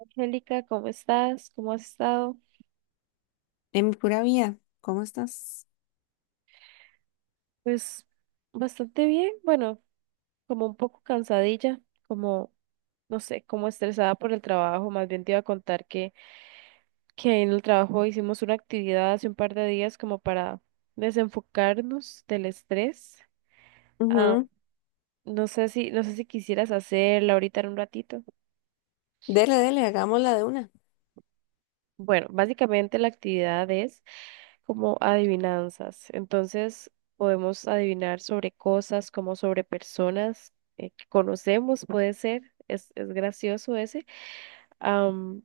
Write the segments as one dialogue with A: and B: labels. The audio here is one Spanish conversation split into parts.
A: Angélica, ¿cómo estás? ¿Cómo has estado?
B: En mi pura vida, ¿cómo estás?
A: Pues bastante bien, bueno, como un poco cansadilla, como, no sé, como estresada por el trabajo. Más bien te iba a contar que en el trabajo hicimos una actividad hace un par de días como para desenfocarnos del estrés. Ah,
B: Ujú.
A: no sé si quisieras hacerla ahorita en un ratito.
B: Dele, dele, hagámosla de una.
A: Bueno, básicamente la actividad es como adivinanzas. Entonces, podemos adivinar sobre cosas como sobre personas que conocemos, puede ser, es gracioso ese, am,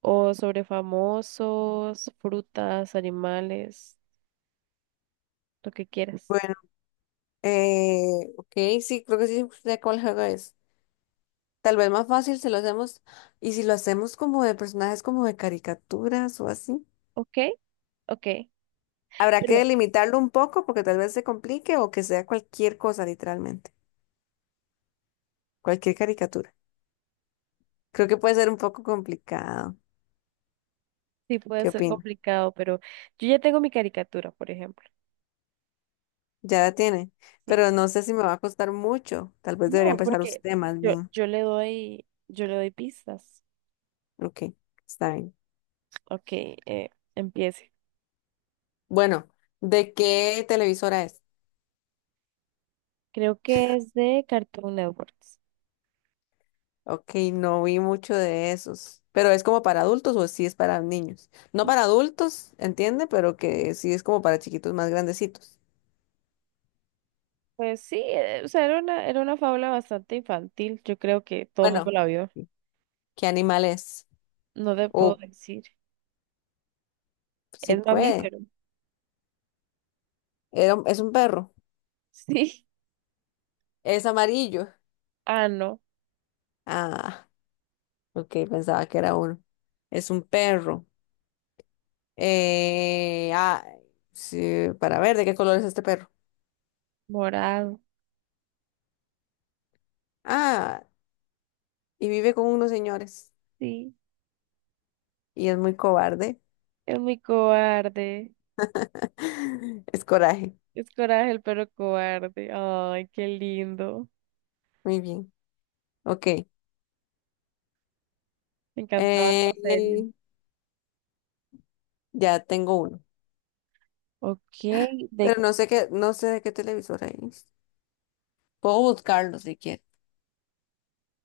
A: o sobre famosos, frutas, animales, lo que quieras.
B: Bueno, ok, sí, creo que sí sé cuál juego es. Tal vez más fácil si lo hacemos, y si lo hacemos como de personajes como de caricaturas o así.
A: ¿Ok? Ok.
B: Habrá que
A: Pero
B: delimitarlo un poco porque tal vez se complique o que sea cualquier cosa, literalmente. Cualquier caricatura. Creo que puede ser un poco complicado.
A: sí puede
B: ¿Qué
A: ser
B: opina?
A: complicado, pero yo ya tengo mi caricatura, por ejemplo.
B: Ya la tiene.
A: Sí.
B: Pero no sé si me va a costar mucho. Tal vez debería
A: No,
B: empezar
A: porque
B: usted más
A: yo,
B: bien.
A: yo le doy, yo le doy pistas.
B: Ok, está bien.
A: Ok, empiece.
B: Bueno, ¿de qué televisora es?
A: Creo que es de Cartoon Networks.
B: Ok, no vi mucho de esos. ¿Pero es como para adultos o sí es para niños? No para adultos, entiende, pero que sí es como para chiquitos más grandecitos.
A: Pues sí, o sea, era una fábula bastante infantil. Yo creo que todo el mundo
B: Bueno,
A: la vio.
B: ¿qué animal es?
A: No te puedo
B: O
A: decir.
B: si
A: Es
B: puede.
A: mamífero.
B: Es un perro.
A: Sí.
B: Es amarillo.
A: Ah, no.
B: Ah, ok, pensaba que era uno. Es un perro. Eh, ah, sí, para ver de qué color es este perro.
A: Morado.
B: Ah, y vive con unos señores.
A: Sí.
B: Y es muy cobarde.
A: Es muy cobarde.
B: Es Coraje.
A: Es Coraje el perro cobarde. Ay, qué lindo.
B: Muy bien. Ok.
A: Me encantaba la serie.
B: Eh, ya tengo uno.
A: Ok, de,
B: Pero
A: qué-
B: no sé de qué televisora es. Puedo buscarlo si quiere.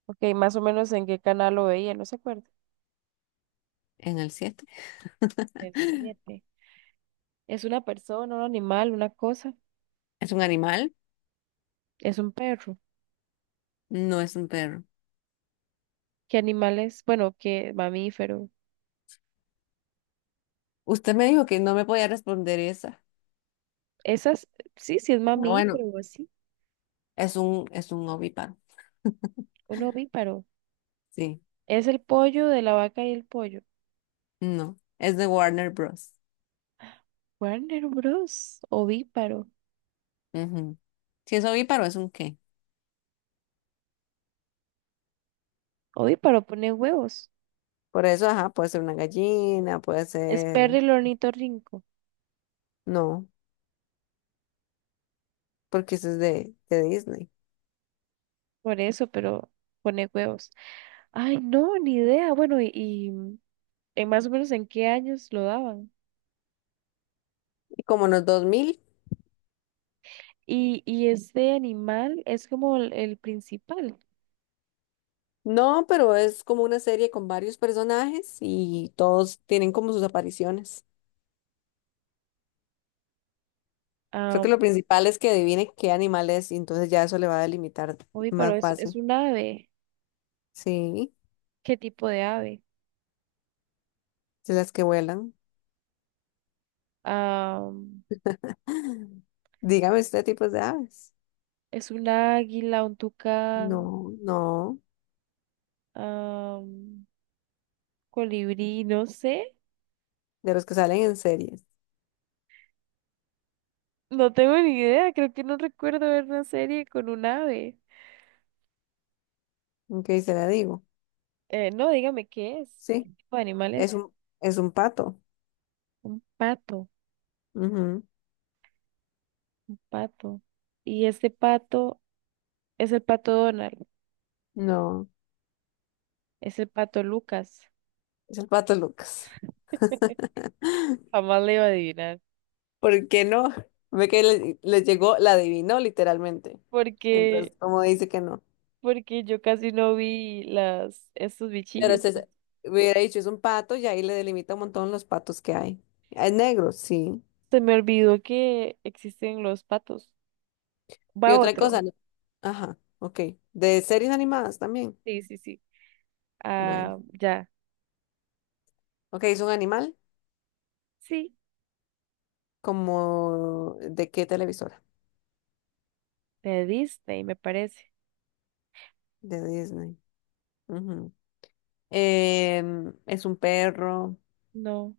A: Okay, más o menos en qué canal lo veía, no se acuerda.
B: En el 7.
A: El 7. ¿Es una persona, un animal, una cosa?
B: ¿Es un animal?
A: Es un perro.
B: No es un perro.
A: ¿Qué animales? Bueno, qué mamífero.
B: Usted me dijo que no me podía responder esa.
A: Esas, sí, sí es
B: Ah, bueno,
A: mamífero o así.
B: es es un ovíparo.
A: Un ovíparo.
B: Sí.
A: Es el pollo de la vaca y el pollo.
B: No. Es de Warner Bros.
A: Warner Bros. Ovíparo.
B: Ujú. Si es ovíparo, ¿es un qué?
A: Ovíparo pone huevos.
B: Por eso, ajá, puede ser una gallina, puede
A: Es perro
B: ser.
A: el ornitorrinco.
B: No, porque eso es de Disney.
A: Por eso, pero pone huevos. Ay, no, ni idea. Bueno, y en más o menos en qué años lo daban.
B: Como en los 2000.
A: Y este animal es como el principal.
B: No, pero es como una serie con varios personajes y todos tienen como sus apariciones. Creo que
A: Ah,
B: lo principal es que adivine qué animal es y entonces ya eso le va a delimitar
A: ovíparo,
B: más
A: es
B: fácil.
A: un ave.
B: Sí,
A: ¿Qué tipo de ave?
B: de las que vuelan.
A: am,
B: Dígame usted tipos de aves.
A: es un águila, un tucán,
B: No, no,
A: am, colibrí, no sé.
B: De los que salen en series.
A: No tengo ni idea, creo que no recuerdo ver una serie con un ave.
B: Ok, se la digo.
A: No, dígame qué es, qué
B: Sí,
A: tipo de animal
B: es
A: es.
B: es un pato.
A: Un pato,
B: Ujú.
A: un pato. Y este pato es el pato Donald,
B: No,
A: es el pato Lucas.
B: es el pato Lucas.
A: Jamás le iba a adivinar,
B: ¿Por qué no? Ve que le llegó, la adivinó literalmente. Entonces,
A: porque,
B: ¿cómo dice que no?
A: porque yo casi no vi estos
B: Pero
A: bichillos.
B: se, Hubiera dicho, es un pato y ahí le delimita un montón los patos que hay. Es negro, sí.
A: Se me olvidó que existen los patos.
B: Y
A: Va
B: otra
A: otro.
B: cosa, ajá, ok. De series animadas también.
A: Sí, sí, sí.
B: Bueno.
A: Ah, ya.
B: Ok, es un animal
A: Sí,
B: como ¿de qué televisora?
A: de Disney, me parece.
B: De Disney. Ujú. ¿Es un perro,
A: No,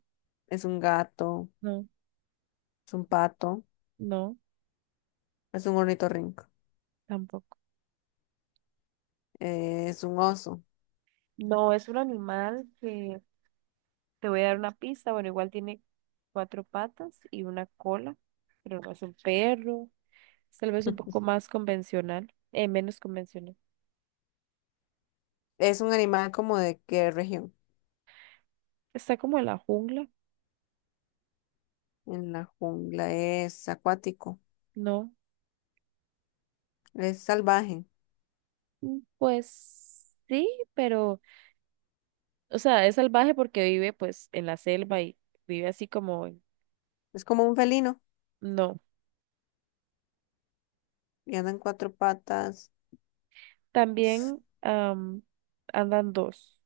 B: es un gato,
A: no,
B: es un pato,
A: no,
B: es un ornitorrinco,
A: tampoco.
B: es un oso?
A: No, es un animal que te voy a dar una pista. Bueno, igual tiene cuatro patas y una cola, pero no es un perro. Es tal vez un poco más convencional, menos convencional.
B: ¿Es un animal como de qué región?
A: Está como en la jungla,
B: En la jungla es acuático,
A: ¿no?
B: es salvaje,
A: Pues sí, pero, o sea, es salvaje porque vive pues en la selva y vive así como,
B: es como un felino
A: no.
B: y anda en cuatro patas.
A: También andan dos,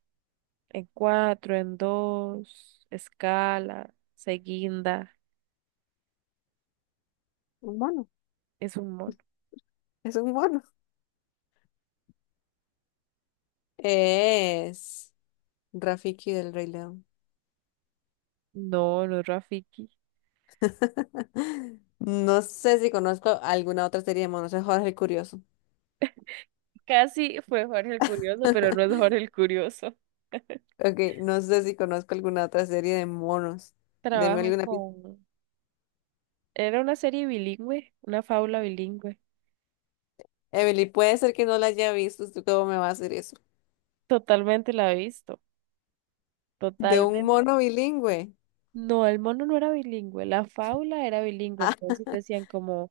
A: en cuatro, en dos, escala, seguinda,
B: Un mono,
A: es un mono.
B: es un mono. Es Rafiki del Rey León.
A: No, no es Rafiki.
B: No sé si conozco alguna otra serie de monos, es Jorge el Curioso.
A: Casi fue Jorge el Curioso, pero no es Jorge el Curioso.
B: Ok, no sé si conozco alguna otra serie de monos. Deme
A: Trabaja
B: alguna pista.
A: con. Era una serie bilingüe, una fábula bilingüe.
B: Emily, puede ser que no la haya visto, ¿tú cómo me va a hacer eso?
A: Totalmente la he visto,
B: De un
A: totalmente.
B: mono bilingüe.
A: No, el mono no era bilingüe, la fábula era bilingüe, entonces decían como,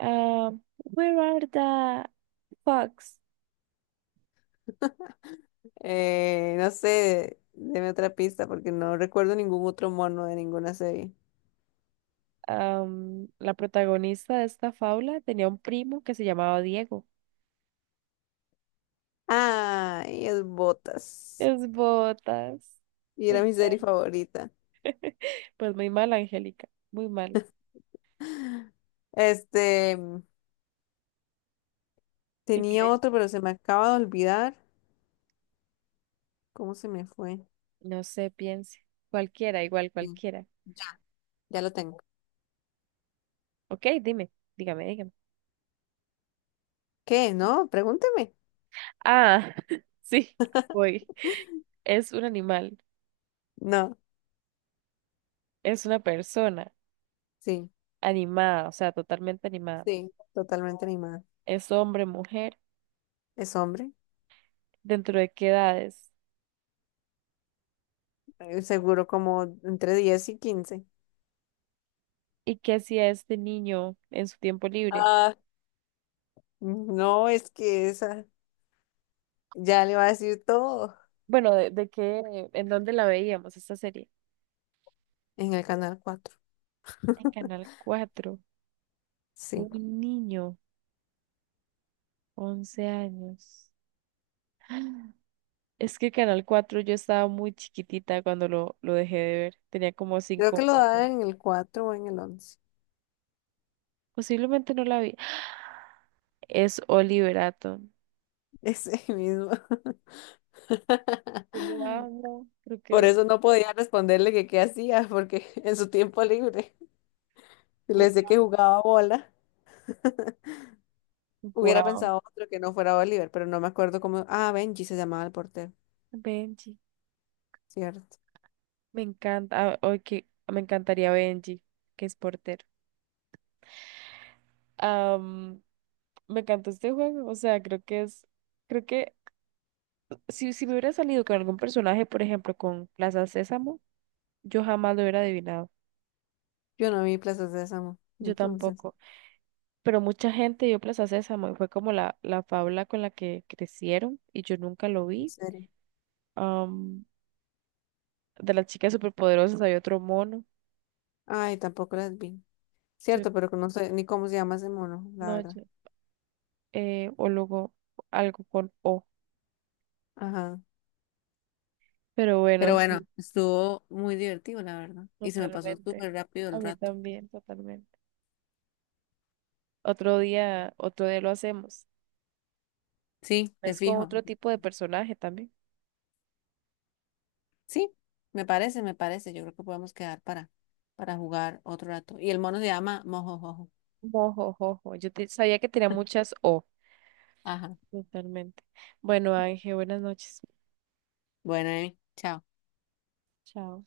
A: ah, where are the fox?
B: No sé, deme otra pista porque no recuerdo ningún otro mono de ninguna serie.
A: La protagonista de esta fábula tenía un primo que se llamaba Diego.
B: Ah, y es Botas.
A: Es botas.
B: Y
A: Me
B: era mi serie
A: encanta.
B: favorita.
A: Pues muy mal, Angélica. Muy mal.
B: Este, tenía
A: Increíble.
B: otro, pero se me acaba de olvidar. ¿Cómo se me fue?
A: No sé, piense. Cualquiera, igual,
B: Sí,
A: cualquiera.
B: ya, ya lo tengo.
A: Ok, dime, dígame, dígame.
B: ¿Qué? ¿No? Pregúnteme.
A: Ah, sí, voy. Es un animal,
B: No,
A: es una persona
B: sí,
A: animada, o sea, totalmente animada.
B: sí, totalmente animada.
A: Es hombre, mujer,
B: Es hombre,
A: ¿dentro de qué edades?
B: seguro como entre 10 y 15.
A: ¿Y qué hacía este niño en su tiempo libre?
B: Ah, no, es que esa ya le va a decir todo.
A: Bueno, de qué, en dónde la veíamos esta serie?
B: En el canal 4.
A: En Canal cuatro
B: Sí,
A: un niño, 11 años. Es que Canal cuatro yo estaba muy chiquitita cuando lo dejé de ver, tenía como
B: creo
A: 5 o
B: que lo
A: 4.
B: dan en el 4 o en el 11.
A: Posiblemente no la vi. Es Oliver Atom.
B: Ese mismo.
A: Yo lo amo, creo que
B: Por
A: es
B: eso no podía responderle que qué hacía, porque en su tiempo libre, si le decía que jugaba bola, hubiera
A: guau.
B: pensado otro que no fuera Oliver, pero no me acuerdo cómo. Ah, Benji se llamaba el portero,
A: Benji,
B: cierto.
A: me encanta, ok, me encantaría Benji, que es portero. Am, me encantó este juego, o sea, creo que si me hubiera salido con algún personaje, por ejemplo, con Plaza Sésamo, yo jamás lo hubiera adivinado.
B: Yo no vi Plaza Sésamo,
A: Yo
B: entonces,
A: tampoco. Pero mucha gente vio Plaza Sésamo y fue como la fábula con la que crecieron y yo nunca lo
B: en
A: vi.
B: serio.
A: Am, de las chicas superpoderosas había otro mono.
B: Ay, tampoco las vi.
A: Yo,
B: Cierto, pero que no sé ni cómo se llama ese mono, la
A: no,
B: verdad.
A: yo, o luego algo con O.
B: Ajá.
A: Pero
B: Pero
A: bueno,
B: bueno,
A: sí,
B: estuvo muy divertido, la verdad. Y se me pasó
A: totalmente.
B: súper rápido
A: A
B: el
A: mí
B: rato.
A: también, totalmente. Otro día lo hacemos.
B: Sí, te
A: Es con
B: fijo.
A: otro tipo de personaje también.
B: Sí, me parece, me parece. Yo creo que podemos quedar para jugar otro rato. Y el mono se llama Mojojojo.
A: Mojojojo. Sabía que tenía muchas O.
B: Ajá.
A: Totalmente. Bueno, Ángel, buenas noches.
B: Bueno, Emi, chao.
A: Chao.